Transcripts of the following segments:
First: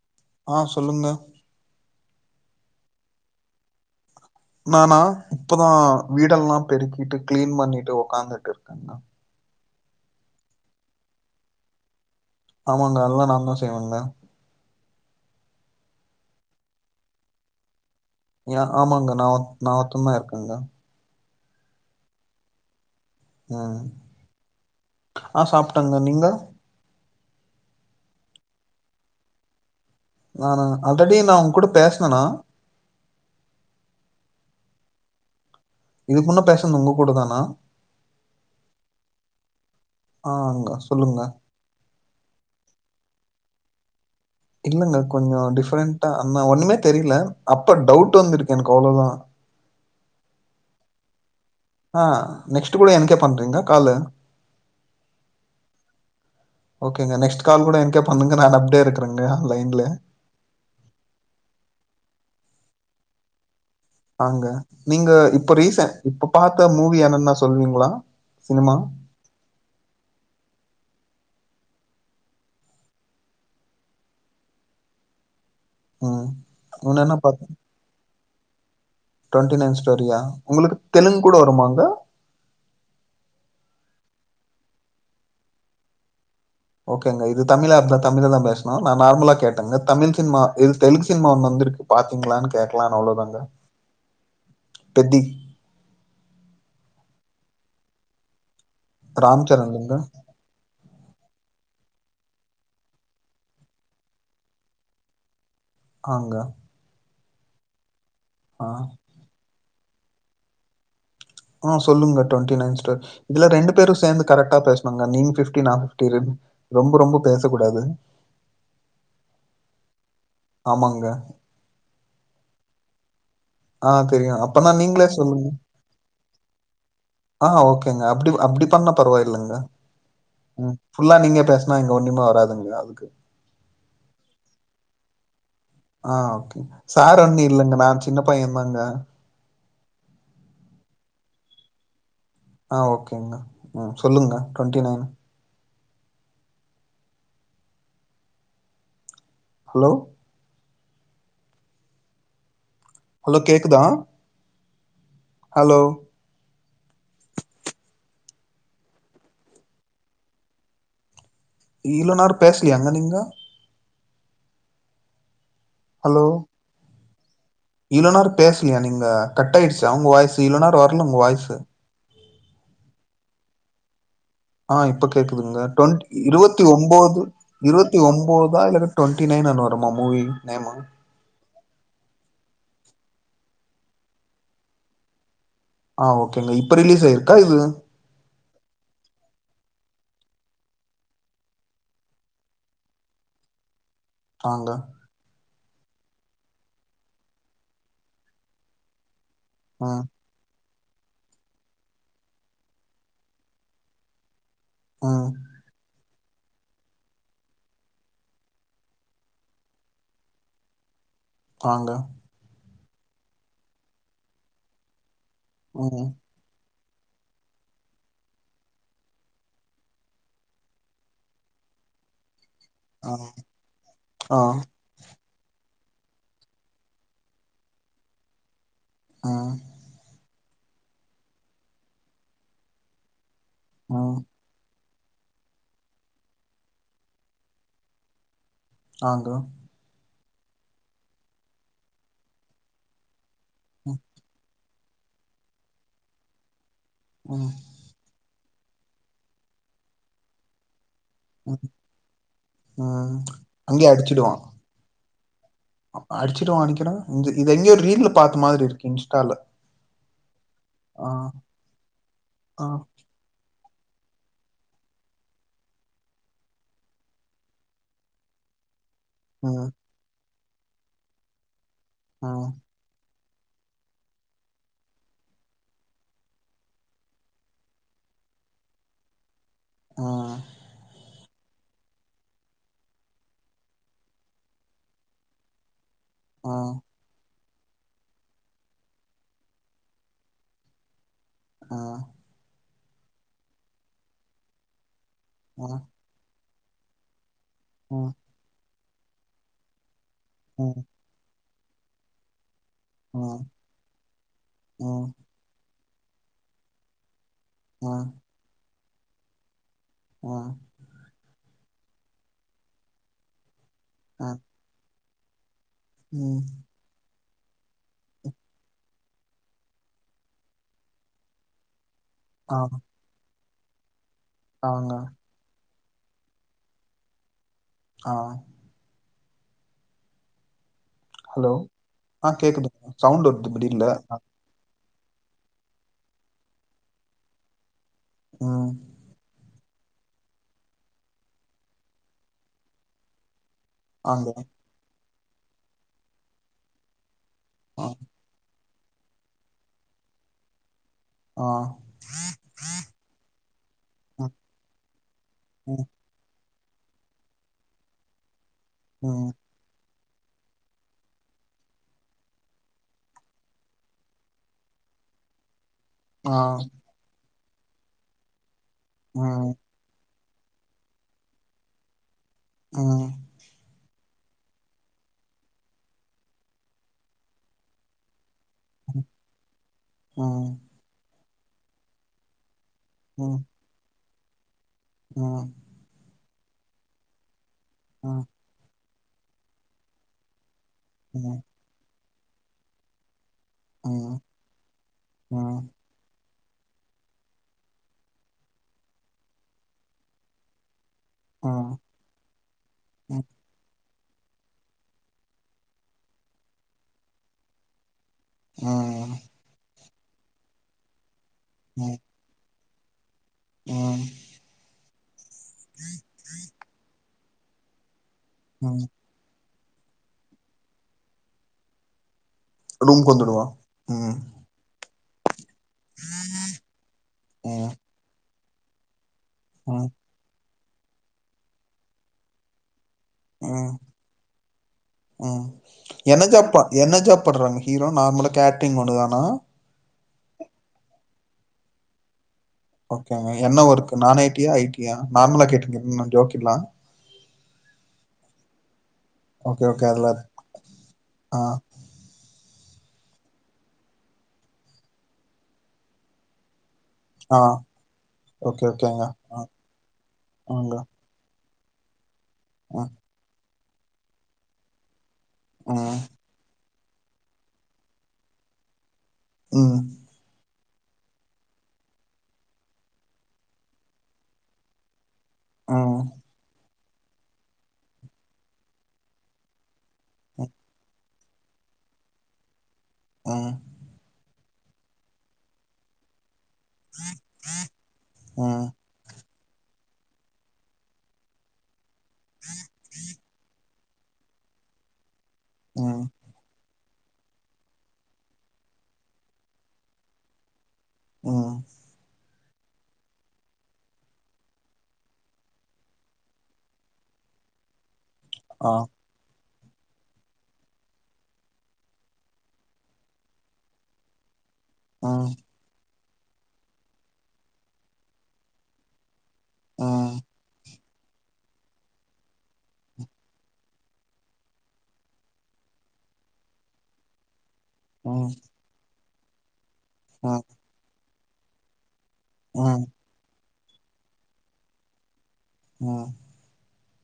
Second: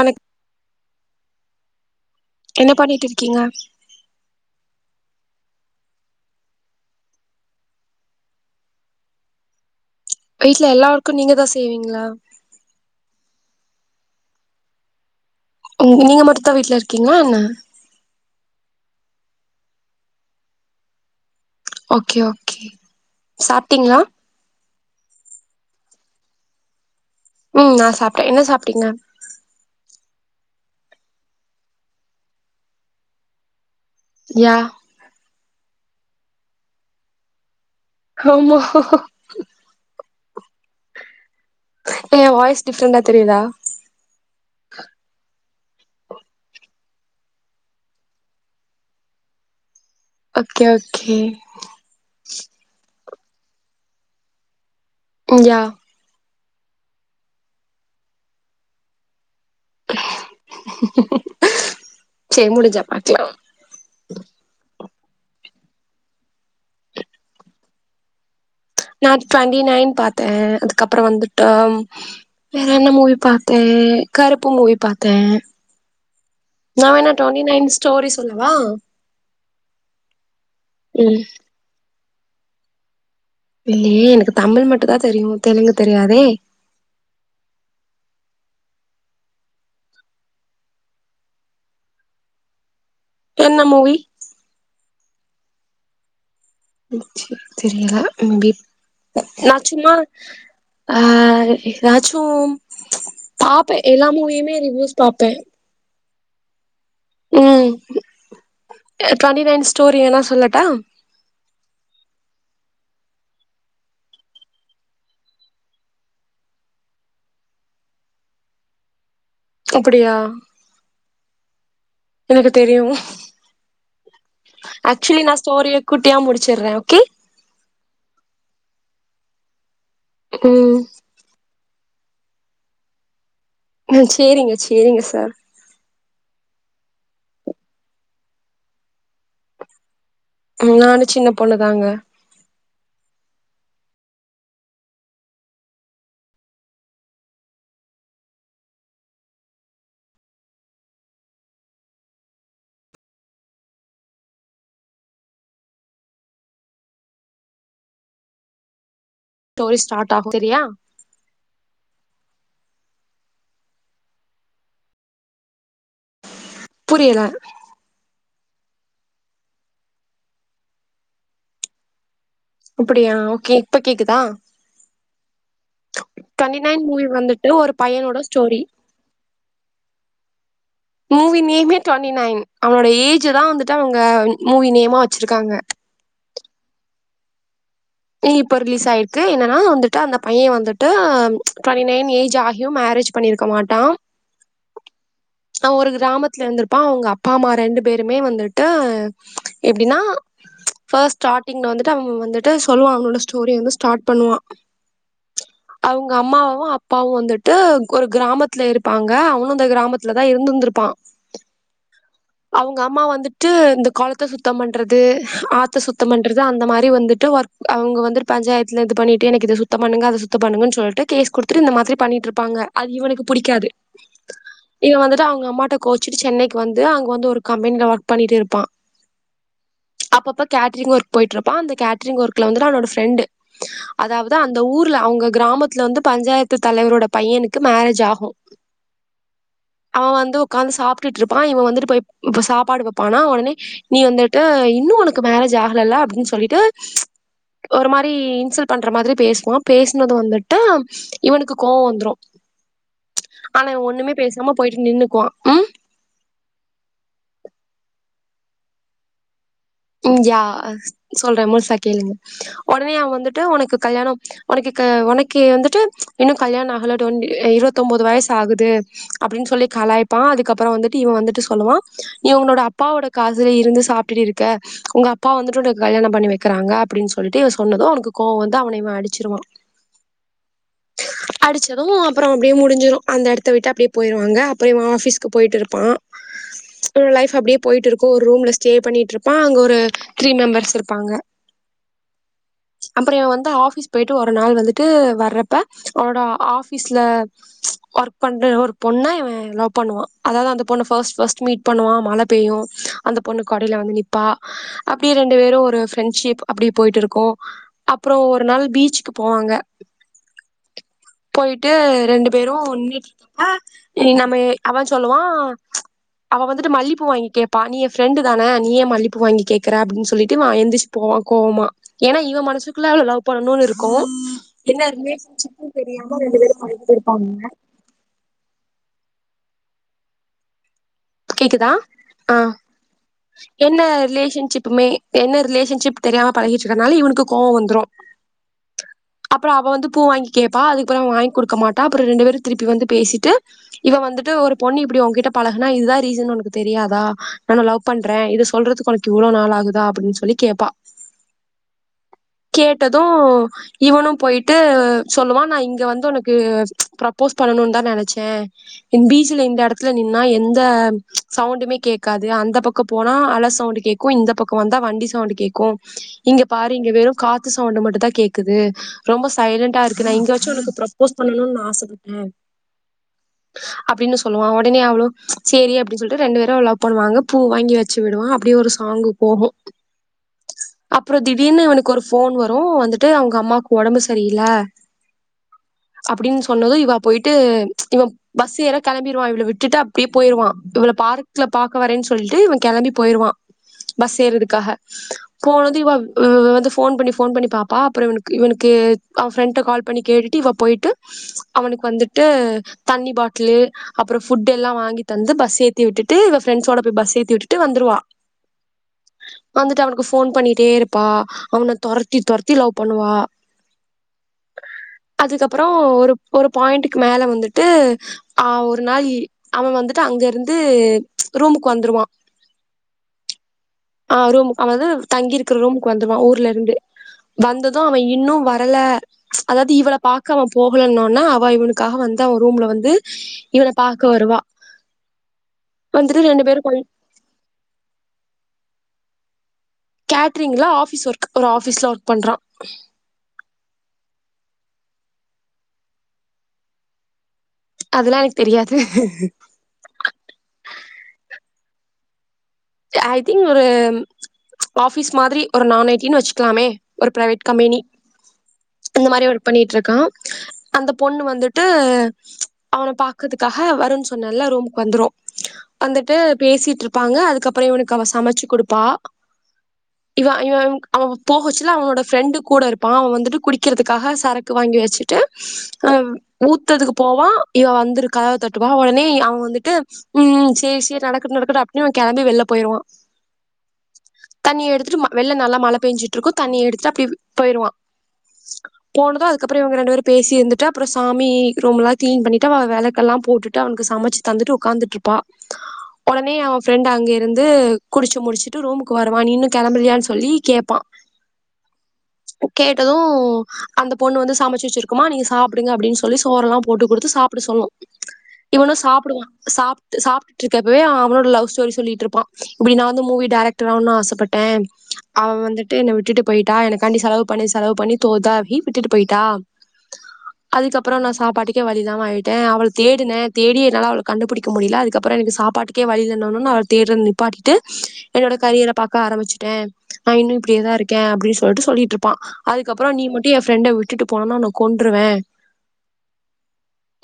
அனைக் ஆ சொல்லுங்க என்ன பண்ணீட்ருக்கீங்க நானா இப்பதா வீடெல்லா பெருக்கீட்டு கிளீன் பண்ணீட்டு ஒக்காந்துட்டு இருக்கனா வீட்ல எல்லா ஒர்க்கு நீங்க தா செய்வீங்ளா ஆமாங்க எல்லா நா தா செய்வேங்க ம் நீங்க மட்டுதா வீட்ல இருக்கீங்ளா என்ன எ ஆமாங்க நா நா ஒருத்ததா இருக்கேங்க ஓகே ஓகே ம் சாப்ட்டீங்களா ஆ சாப்டேங்க நீங்க ம் நா சாப்ட்டே என்ன சாப்ட்டீங்க நானா ஆல்ரெடி நா உங்க கூட பேசனேண்ணா யா இதுக்குமுன்ன பேசுனது உங்க கூட தானா ஆமா ஆங்க சொல்லுங்க ஏ வாய்ஸ் டிஃப்ரெண்டா தெரியுதா இல்லங்க கொஞ்சோ டிஃப்ரெண்டா ஆனா ஒண்ணுமே தெரில அப்ப டவுட் வந்திருக்கு எனக்கு அவ்ளோதா ஓகே ஓகே ஆ நெக்ஸ்ட் கூட எனக்கே பண்றீங்க காலு யா ஓகேங்க நெக்ஸ்ட் கால் கூட எனக்கே பண்ணுங்க நானு அப்டே இருக்றேங்க நெகான் லைன்ல சேரி முடிஞ்சா பாக்கலா ஆங்க நீங்க இப்ப ரீசன்ட் இப்ப பாத்த மூவி என்னன்னா சொல்லுவீங்களா நா டுவெண்ட்டி நைன் பாத்தே அதுக்கப்பறோ வந்துட்டு வேற என்ன மூவி பாத்தே கருப்பு மூவி பாத்தே ம் நா வேணா என்னென்ன ட்வெண்டி நைன் ஸ்டோரி சொல்லவா ட்வெண்ட்டி நைன் ஸ்டோரியா உங்களுக்கு தெலுங்கு ம் கூட வருமாங்க இல்லயே எனக்கு தமிழ் மட்டு தா தெரியு தெலுங்கு தெரியாதே ஓகேங்க இது தமிழ் ஆப் தா தமிழ்ல தா பேசணு நா நார்மலா கேட்டேங்க தமிழ் சினிமா இது தெலுங்கு சினிமா ஒன்னு வந்து இருக்கு பாத்தீங்களான்னு கேட்டே பிளான் அவ்ளோதாங்க என்ன மூவி பெத்தி தெரியலா தம்பி ராம் நா சும்மா சரண்ங்க ஆ எதாச்சோ பாப்பே எல்லாமூவியுமே ரிவியூஸ் பாப்பே ஆங்க ம் ஆ ட்வெண்டி நைன் ஸ்டோரி வேனா சொல்லட்டா ஆ சொல்லுங்க டுவெண்டி நைன் ஸ்டோரி இதுல ரெண்டு பேரு சேந்து கரெக்டா பேசணுங்க நீங்க பிப்டி நா பிப்டி ரொம்ப ரொம்ப பேச கூடாது அப்டியா ஆமாங்க எனக்கு தெரியுங்க ஆ தெரியு அப்பன்னா நீங்களே சொல்லுங்க ஸ்டோரிய குட்டியா முடிச்சிடுறே ஓகே ஆ ஓகேங்க அப்டி அப்டி பண்ணா பரவாயில்லங்க ம் ஃபுல்லா நீங்க பேசனா இங்க ஒண்ணுமே வராதுங்க அதுக்கு சேரிங்க சேரிங்க சார் ஆ ஓகே சார் ஒன்னு இல்லங்க நா சின்ன பைய தாங்க ம் நானு சின்ன பொண்ணுதாங்க ஆ ஓகேங்க ம் சொல்லுங்க ட்வெண்ட்டி நைன் ஹலோ ஹலோ கேக்குதா ஹலோ ஸ்டோரி ஸ்டார்ட் ஆகு தெரியா ஈளோ நேர பேசலயாங்க நீங்க ஹலோ புரியல பேச்லயா நீங்க கட் ஆயிடுச்சு அவங்க வாய்ஸு இளோ நேர வரல உங்க வாய்ஸு அப்பிடியா ஓகே இப்ப கேக்குதா? ஆ இப்ப கேக்குதுங்க. டொன் டுவெண்ட்டி இருவத்தி நைன் மூவி ஒம்போது வந்துட்டு ஒரு இருவத்தி பையனோட ஸ்டோரி ஒன்போதா இல்ல டுவெண்டி நைன் [unintelligible] மூவி நேமா மூவி நேமே டொண்டீ நைன் அவனோட ஏஜ்தா வந்துட்டு அவங்க மூவி நேமா வச்சிருக்காங்க. ஆ ஓக்கேங்க இப்ப ரிலீஸ் ஆயிருக்கா இது இப்ப ரிலீஸ் ஆயிருக்கு. என்னனா வந்துட்டு அந்த பைய்யா வந்துட்டு டுவெண்ட்டி நேயன் ஏஜ் ஆகியூம் மே ரேஜ் பண்ணிருக்க மாட்டா. ஆங்க அவ ஒரு கிராமத்துல இந்திருப்பா. அவுங்க அப்பா அம்மா ரெண்டு பேருமே வந்திட்டு ம் எப்டினா பஸ்ட் ஸ்டார்டிங்ல வந்துட்டு அவுங்க வந்துட்டு சொல்லுவா அவனோட ஸ்டோரி வந்து ஸ்டாட் பண்ணுவா. ம் அவுங்க அம்மாவு அப்பாவு வந்துட்டு ஒரு கிராமத்துல இருப்பாங்க. அவனும் இந்த கிராமத்துலதா இருந்திந்திருப்பா.. பாங்க அவுங்க அம்மா வந்துட்டு இந்த குளத்த சுத்தம் பண்றது ஆத்த ம் சுத்தம் பண்றது அந்த மாரி வந்துட்டு ஒர்க் அவுங்க வந்துடு பஞ்சாயத்துல இது பண்ணிட்டு எனக்கு இத சுத்த பண்ணுங்க அத சுத்த பண்ணுங்கனு சொல்ட்டு கேஸ் குடுத்துட்டு இந்த மாதிரி பண்ணீட்டிருப்பாங்க. அது ஆ இவனுக்கு புடிக்காது. ஆ இவ வந்து ட்டு அவுங்க அம்மாட்ட கோச்சிட்டு சென்னைக்கு வந்து அங்க வந்து ஒரு கம்பெனில ஒர்க் பண்ணீட்டு இருப்பா. ஆ அப்பப்ப கேட்ரிங் ஒர்க் போய்ட்ருப்பா. அந்த கேட்ரிங் ஒர்க்ல வந்துட்டு அவனோட ப்ரெண்டு ம் அதாவது அந்த ஊர் ல அவுங்க கிராமத்துல வந்து பஞ்சாயத்து தலைவரோட பையனுக்கு மேரேஜ் ஆகு ஆங்க அவ வந்து உக்காந்து சாப்ட்டுட்டிருப்பா. இவ வந்துட்டு போய் சாப்பாடு வப்பானா உடனே நீ ம் வந்துட்டு இன்னு உனக்கு மேரேஜ் ஆகலல்ல அப்டின் சொல்லிட்டு ம் ஒரு மாரி இன்சல் பண்ற மாதிரி பேசுவா. பேஸ்னது வந்துட்டு இவனுக்கு ம் கோவோ வந்துரு. ம் ஆனா இவ ஒண்ணுமே பேசாம போயிட்டு நின்னுக்குவா உம் அடிச்சுட்டு வானிகறா இங்க இது எங்கயோ ரீல்ல பாத்த மாரி இருக்கு இன்ஸ்டால ம் யா ஆ சொல்ற முழுசா கேளுங்க. ஆ உடனே அவ வந்துட்டு உனக்கு கல்யாணோ உனக்கு உனக்கு வந்துட்டு இன்னு கல்யாணோ ஆகல. டொன்டி இருவத்தொன்போது வயசு ஆகுது அப்டின் சொல்லி ம் கலாய்ப்பா. அதுக்கப்புறோ வந்துட்டு இவ வந்துட்டு சொல்லுவா, ம் இவனோட அப்பாவோட காசுல இருந்து சாப்டிட்டு இரு கே உங்க அப்பா வந்துட்டு உனக்கு கல்யாணோ பண்ணி வைக்கிறாங்க அப்டின்னு சொல்லிட்டு இவ சொன்னது அவனுக்கு கோவோ வந்து அவனஇவ அடிச்சிருவா. உம் அடிச்சதும் அப்பறோ அப்டியே முடிஞ்சிரு. அந்த இடத்த விட்டு அப்டியே போயிருவாங்க. அப்பறோ இவ ஆபீஸ்கு போயிட்டிருப்பா. ம் உ லைப் அப்டியே போய்ட்டிருக்கு. ஒரு ரூம்ல ஸ்டே பண்ணிட்டு இருப் ப்பா அங்க ஒரு த்ரீ மெம்பர்ஸ் இருப்பாங்க. ஆ அப்பறோ இவ வந்து ஆபீஸ் போயிட்டு ஒரு நாள் வந்துட்டு வர்றப்ப ம் அவனோட ஆபீஸ்ல ம் ம் ஒர்க் பண்ற ஒரு பொண்ண இவ லவ் பண்ணுவா. அதாது அந்த பொண்ண ம் பஸ்ட் பஸ்ட் மீட் பண்ணுவா மழ பெய்யு. அந்த பொண்ணு ம் கொடைல வந்து நிப்பா. அப்டியே ரெண்டு வேரு ஒரு ப்ரெண்ட்ஷிப் அப்டி போய்ட்டீருக்கு ம் அப்புறோ ஒரு நாள் பீச்சக்கு போவாங்க. ம் போயிட்டு ரெண்டு பேரு நின்ட்டு இருப்ப நம்ம ம் அவ சொல்லுவா. ம் அவ வந்துட்டு மல்லிப்பூ வாங்கி கேப்பா. நீ என் ப்ரெண்டு தான நீயே மல்லிப் பூ வாங்கி கேட்கற அப்டினு சொல்லிட்டு இவ எந்திரிச்சு போவா கோவமா ஏனா இவ ஆ மனசக்குள்ள அவ்ள லவ் பண்ணும்னு இருக்கும் என்ன ஆங்க ரிலேஷன் சிப்னு தெரியாம ரெண்டு பேரும் பழகிட்டு இருப்பாங்க ஆ ஹலோ கேக்குதா ஆ கேக்குதுங்க சவுண்ட் வருது என்ன திடீர்ல ரிலேஷன்ஷிப்புமே என்ன ரிலேஷன்ஷிப் தெரியாம பழகிட்டு இருக்கனால இவனுக்கு கோவ வந்துரு ம் அப்புறம் அவ வந்து பூ வாங்கி கேப்பா அது அப்புற அவன் வாங்கி குடுக்கட்ட மாட்டா அதுக்கப்பறம் ரெண்டு பேரும் திருப்பி வந்து பேசிட்டு இவ ஆங்க வந்துட்டு ஒரு பொண்ணு இப்டி உங்ககிட்ட பழகுனா இதுதா ரீசன் உனக்கு தெரியாதா நானு லவ் ஆ பண்றே இத சொல்றதுக்கு ஒனக் இவ்வளோ நாள் ஆகுதா அப்டின் சொல்லி கேப்பா ஆ கேட்டது இவனு ம் போய்ட்டு சொல்லுவான் நா இங்க ம் வந்து ஒனக்கு ப்ரோப்போஸ் பண்ணணுனு தா நெனைச்சே இன் ம் பீச்சில இந்த எடத்துல நின்னா எந்த சவுண்டுமே கேக்காது அந்த பக்க போனா அல சவுண்டு கேட்கு இந்த பக்க வந்தா வண்டி சவுண்டு கேக்கு ஆ இங்க பாரு இங்க வெறு காத்து சவுண்டு மட்டு தா கேக்குது ரொம்ப ம் சைலண்டா இருக்கு நா இங்க வ ச்சு உனக்கு ப்ரோப்போஸ் பண்ணணுனு நா ஆசப்பட்டே ம் அப்டின்னு சொல்லுவா ஒடனே அவ்ளு சேரி அப்டின்னு சொல்ட்டு ரெண்டு பேரு அவள லவ் பண்ணுவாங்க பூ வாங்கி வச்சிவிடுவா அப் டியே ஒரு ம் சாங்க்கு போகு ம் அப்றோ திடீர்னு இவனுக்கு ஒரு ஃபோன் வ ரு வந்துட்டு அவுங்க ம் அம்மாக்கு ஒடம்பு சரியில்ல ம் அப்டின்னு சொன்னது இவ போயிட்டு இவ ம் ம் பஸ் ஏற கெளம்பிடுவா இவள விட்டு அப்டியே போய்ருவா இவ்ள ம் பார்க்ல பாக்க வரேன்னு சொல்ட்டு இவ கெளம்பி போய்ருவா பஸ் ம் ஏற்ரதுக்காக ம் போனது இவ [inaudible] வந்து ஃபோன் பண்ணி ஃபோன் பண்ணி பாப்பா அப்றோ இவன்க்கு இவனுக்கு அவ ஃப்ரெண்ட கால் பண்ணி கேட்டுட்டு இவ போய்ட்டு அவனுக்கு வந்துட்டு தண்ணி ம் பாட்டிலு அப்றோ ஃபுட் எல்லா வாங்கி தந்து பஸ் ஏத்தி விட்டு இவ ஃப்ரெண்டஸோட போய் பஸ் ஏத்தி விட்டுடு வந்துருவா ம் ம் வந்துட்டு அவனுக்கு ஃபோன் பண்ணிகிட்டே இருப்பா அவன தொரத்தி தொரத்தி லவ் பண்ணுவா ம் அதுக்கப்றோ ஒரு ஒரு பாயிண்ட்க்கு மேல வந்துட்டு ஆ ஒரு ம் நாள் இ அவன் வந்துட்டு அங்க இருந்து ரூமுக்கு வந்துருவா ரூம்க்கு வந்துடுவா ம் தங்கிருக்கற ரூமுக்கு வந்துருவா ஊர்ல இருந்து ம் வந்தது அவ இன்னு வரல அதாவ்து ம் இவள பாக்க அவ போகலனோன அவ இவனுக்காக வந்து அவ ரூம்ல வந்து இவன ம் பாக்க வருவா ம் வந்துட்டு என்ன ரெண்டு ஜாப்ப பேரும் கொஞ்ச என்ன ஜாப்படுறாங்க ஹீரோ நார்மலா கேட்ரிங் ஒண்ணுதானா கேட்ரிங்ல ஆபிஸ் ஒர்க் ஒரு ஆபிஸ்ல ஒர்க் பண்றா ஓகேங்க என்ன ஒர்க் நா ஐ டி யா ஐ டி யா நார்மலா கேட்டிருக்கன்னா ஜோக்கில்லா அதெல்லாம் எனக்கு தெரியாது ஓகே ஓகே அதுலரு ஆ ஐ திங்க் ஒரு ஆபிஸ் மாத்ரி ஒரு நா ஜ டி ன்னு வச்சுக்கிலாமே ஒரு ஆ பிரைவேட் கம்பெனி ஓகே ஓகேங்க இந்த மாரி ஆ ஒர்க் பண்ணிட்டு இருக்கா ஆங்க அந்த பொண்ணு வந்துட் டு அவன பாக்கறதுக்காக வருண் சொன்னல்ல ரூம்க்கு வந்துரு ம் வந்துட்டு பேசிட்டு இருப்பாங்க அதுக்கப்றோ இவ்னுக்கு அவ சமச்சு குடுப்பா ம் இவ இவன்க் அவ போகச்சுல அவனோட ஃப்ரெண்டு கூட இருப்பா அவ வந்துட்டு குடிக்கிறதுக்காக சரக்கு வாங்கி வச்சுட்டு அ ம் ஊத்ததுக்கு போவா இவ வந்திருக்கதவ தட்டுவா ஒடனே அவ வந்துட்டு ம் சேரி சேரி நடக்குட்டு நடக்குட்டு அப்டி இவ கெளம்பி வெள்ல போய்ருவா ம் தண்ணிய எடுத்துட்டு ம வெள்ல நல்லா மழ பெஞ்சுட்ருக்கு தண்ணி எடுத்துட்டு அப்டி போயிருவா ம் போனது அதுக் அக்கப்றோ இவுங்க ரெண்டு பேரு பேசி இருந்துட்டு அப்றோ சாமி ரூம்லா கிளீன் பண்ணிட்டு அவ வேலைக்கெல்லா போட்டு அவனுக்கு சமச்சு தந்துட்டு உக்கார்ந்து இருப்பா ம் ஒடனே அவ ஃப்ரெண்ட் அங்க இருந்து குடிச்சு முடிச்சுட்டு ரூமுக்கு வருவா நீ இன்னு கெளம்புளியான்னு சொல்லி கேடப்பா ம் கேட்டது அந்த பொண்ணு வந்து சமச்சு வச்சிருக்குமா நீங்க சாப்டுங்க அப்டின்னு சொல்லி சோறுல்லா போட்டு குடுத்து சாப்ட சொல்லு ஆ இவனு சாப்டுவா சாப்டு சாப்ட்ருக்கப்பவே அவோட லவ் ஸ்டோரி சொல்லிட்டு இருப் ப இப்டி நா வந்து மூவி டெரக்டர் அவுனுன்னு ஆசப்பட்டே அவ ம் வந்துட்டு என்ன வி ட்டுட்டு போய்ட்டா எனக்காண்டி செலவு பண்ணி செலவு பண்ணி தோதாவி விட்டு போய்ட்டா ஆ அப்றம் நா சாப்பாட்டுக்கே வழி இல்லாம ஆயிட்டேன் அவல தேடுன தேடி என்னால அவ கண்டுபிடிக்க முடியல அதுக்கப்புறம் எனக்கு சாப்பாட்டு க்க வழி இல்லன்னாலு தேட்ர த நிப்பாட்டிட்டு ம் என்னோட கரியரை பாக்க ஆரம்பிச்சுட்டே நான் இன்னு ம் இப்படியதான் இருக்கே அப்படின்னு சொல்லிட்டு சொல்லிட்டு இருப்பான் ம் அதுக்கப்புறம் நீ மட்டும் என் ஃப்ரெண்டை விட்டு போனும்னா உனை கொண்ட்ருவ ம்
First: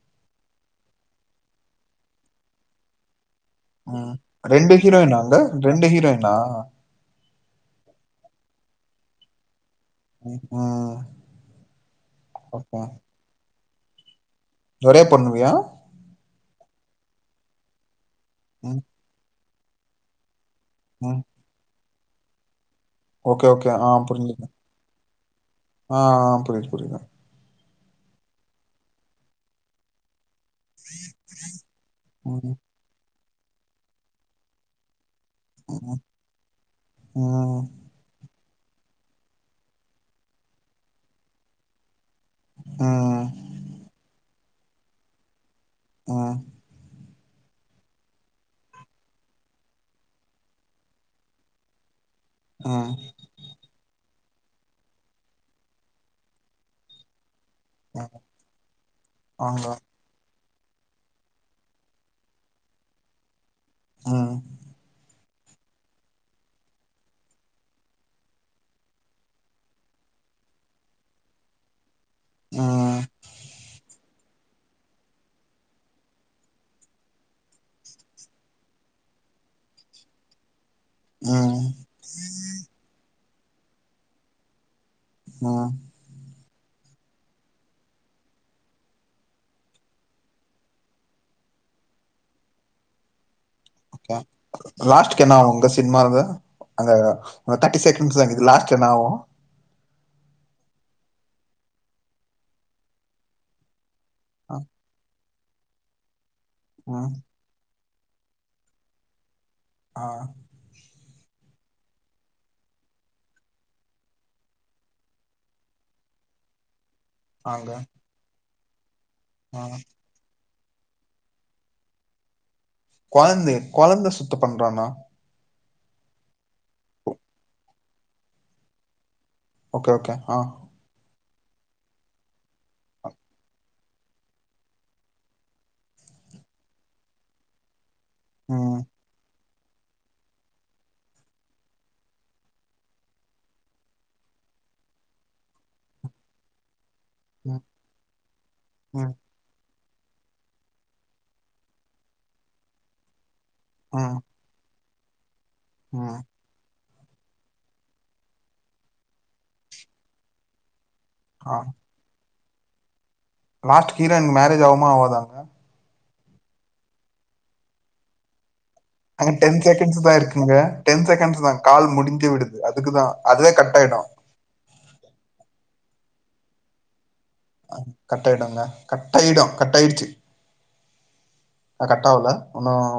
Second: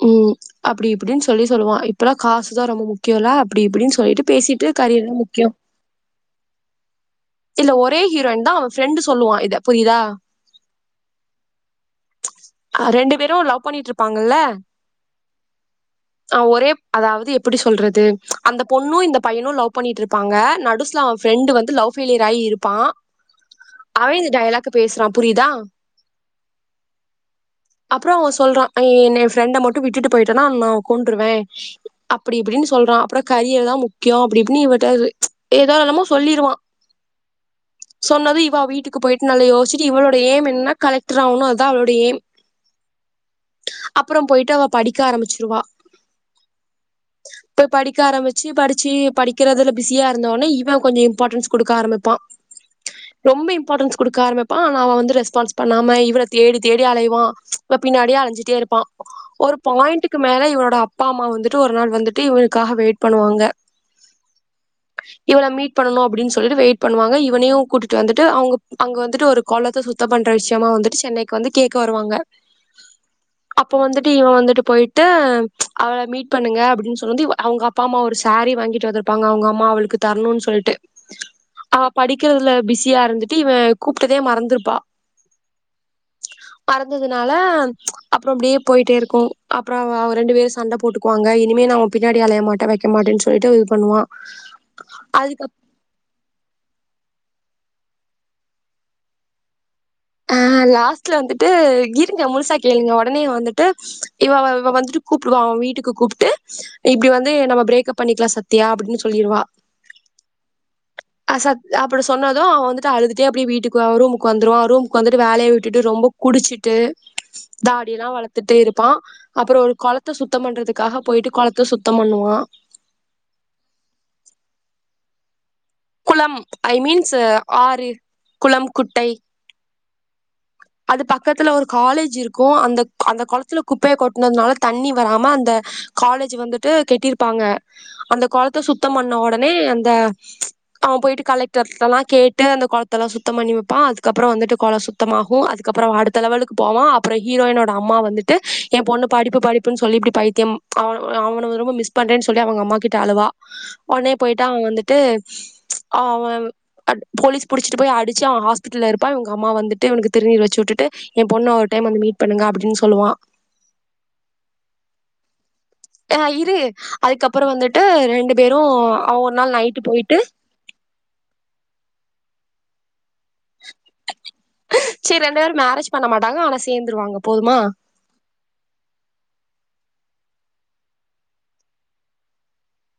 ம் அப்படி இப்படின்னு சொல்லி சொல்லுவா இப்பல்லா காசுதான் ரொம்ப முக்கியல்ல அப்படி இப்படின்னு சொல்லிட்டு பேசி ஹீரோயின்னாங்க ரெண்டு ஹீரோயினா இல்ல ஒரே ஹீரோயின் தான் அவன் ஃப்ரெண்ட் சொல்லுவா இதை புரியுதா ம் ம், ஓகே ரெண்டு பேரும் லவ் பண்ணிட்டு இருப்பாங்கல்ல ஒரே பொண்ணுவியா ஒரே அதாவது எப்படி சொல்றது அந்த ம் பொண்ணும் இந்த பையனும் லவ் பண்ணிட்டு இருப்பாங்க நடுசுல அவன் ம் ப்ஃரெண்டு வந்து லவ்ஃபெய்லியர் ஆயீ இருப் ப்பான் ஓகே ஓகே ஆ அவன் இந்த புரிஞ்சுது டைலாக் பேசுறான் புரியுதா ஆ ஆ புரியுது புரியுது அப்புறம் அவன் சொல்றான் என் என் ஃப்ரெண்ட மட்டும் விட்டுட்டு போயிட் நான் கொன்றுவேன் அப்படி ம் இப்படின்னு சொல்றான் அப்புறம் கரியர் தான் முக் முக்கியம் அப்படி இப்பின்னு இவ்ட ஏதோது ம் இல்லாம சொல்லிிருவான் ம் சொன்னது ப்ப வீட்டுக்கு போயிட்டு நல்ல யோசிச்சுட்டு இவளோட ஏம் என்னா கலக்டர் ஆகும் அதுான் அவளோட ஏம் ம் ம் அப்புறம் போயிட்டு அவ படிக்க ஆரம்பிச்சிருவா ம் போய் படிக்க ஆரம்பிச்சு படி சி படிக்கிறதுல பிிசியா இருந்த உடே இவன் கொஞ்சம் இம்பார்ட்டன்ஸ் கொடுக்க ஆரம்பிப்பா ம். ரொம்ப இம்பார்ட்டன்ஸ் கொடுக் க ஆரமிப்பா ஆனா அவ வந்து ரெஸ்பான்ஸ் பண்ணாம இவ்ள தேடி தேடி அலைவா இவன் பின்னாடியே அலைஞ்சிட்டே இருப்பான் ஒரு அங்க பாயிண்ட்டுக்கு மேல இவரோட அப்பா அம்மா வந்துட்டு ஒரு நாள் வந்துட்டு இவலுக்காக வெயிட் பண்ணுவாங்க ம் இவல மீட் பண்ணனும் அப்படின்னு சொல்லிட்டு வெயிட் பண்ணுவாங்க இவனையும் கூிட்டு வந்துட்டு அவங்க அங்க வந்துட்டு ஒரு குளத்தை சுத்த பண்ற விஷயமா வந்துட்டு சென்னைக்கு வந்து கேட்க வருவாங்க ம் அப்ப வந்துட்டு இவன் வந்துட் போயிட்டு அவளை மீட் பண்ணுங்க அப்படின்னு சொன்னது அவங்க அப்பா அம்மா ஒரு ச சாரீ வாங்கிட்டு வந்துருப்பாங்க அவங்க அம்மா அவளுக்கு தரணும்னு சொல்ட்டு ம் அவ படிக்கிறதுல பிஸியா இருந்துட்டு இவன் கூப்ட்டதே மறந்திருப்பா ம் மறந்ததுனால அப்புறம் அப்படியே போயிட்டே இருக்கு அப்புறம் ரெண்டு பேரும் சண்டை போட்டுக்குவாங்க இனிமே நான் பின்னாடி அலைய மாட்ட வைக்க மாட்டேன்னு சொல்லிட்டு பண்ணுவா. ஓகே லாஸ்ட்க என்ன அதுக்கு ஆ உங்க சினிமா இருந்த அந்த தட்டி செகண்ட்ஸ் இக்குது லாஸ்ட் என்ன ஆவூ அ லாஸ்ட்ல வந்துட்டு இருங்க முழுசா கேளுங்க உடனே வந்துட்டு இவ வந்துட்டு கூப்பிடுவா வீட்டுக்கு கூப்பிட்டு இப்படி ம் வந்து நம்ம பிரேக் அப் பண்ணிக்கலா சத்யா அப்படின்னு சொல்லிடுவா ஆ அ அப்படி சொன்னதும் அவன் வந்துட்டு அழுதுகட்டே அப்படியே வீட்டுக்கு ரூமுக்கு வந்துருவா ரூம் ரூம்க்கு வந்துட்டு வேலையை விட்டுட்டு ரொம்ப குடிச்சிட்டு அங்க தாடிய எல்லா வளத்துட்டு இருப்பா அப்புறம் ஆ ஒரு குளத்த சுத்தம் பண்றதுக்காக போயிட்டு குளத்த சுத்தம் பண்ணுவா குழந்த குழந்த சுத்த பண்றானா குளம் ஐ மீன்ஸ் ஆறு குளம் குட்டை ஓகே ஓகே ஆ அது பக்கத்துல ஒரு காலேஜ் இருக்கு அந்த அந்த குளத்துல குப்பையை கொட்னதுனால தண்ணி வராம அந்த கா காலேஜ் வந்துட்டு கெட்டிருப்பாங்க அந்த குளத்த ம் சுத்தம் பண்ண உடனே அந்த அவன் போயிட்டு கலெக்டர் எல்லாம் கேட்டு அந்த குளத்த எல்லா சுத்தம் பண்ணி வைப்பான் அதுக்கப்புறம் வந்துட்டு குளம் சுத்தமாகு போவோ அதுக்கப்புற அடுத்த லெவலுக்கு போவோ அப்புற ம் ஹீரோயனோட அம்மா வந்துட்டு ஏ பொண்ணு ம் படிப்பு படிப்பு சொல்லி இப்படி பைத்தியம் அவ அவ ரொம்ப மிஸ் பண்றேன்ன சொல்லி அவங்க அம்மா கிட்ட அழுவா ஒடனே ம் போய்ட்டா அவ வந்துட்டு ம் அவ் அவ அ போலீஸ் புடிச்சட்டு போய் அடிச்சு அவ ஹாஸ்பிட்டல்ல இருப்பா அவங்க அம்மா வந்துட்டு அனுக்கு திருநீர் வச்சு விட்டு ஏ பொண்ணு ஒரு டைம் வந்து மீட் பண்ணுங்க அப்டின்னு சொல்லுவா லாஸ்ட்டு கீரன் மேரேஜ் ஆகுமா ஆவாதா ஆ இரு அதுக்கப்பற வந்துட்டு ரெண்டு பேர் அங்க டென் செகண்ட்ஸ் தா இருக்குங்க டென் செகண்ட்ஸ் தா கால் முடிஞ்சு விடுது அதுக்குதா அதுவே கட்டாயிடு சரி ரெண்டு பேரு மேரேஜ் பண்ண மாட்டாங்க ஆனா சேந்துருவாங்க போதுமா அ கட்டாயிடுங்க கட்டாயிடும் கட்டாயிடுச்சு அ கட்டாவல ஒன்னு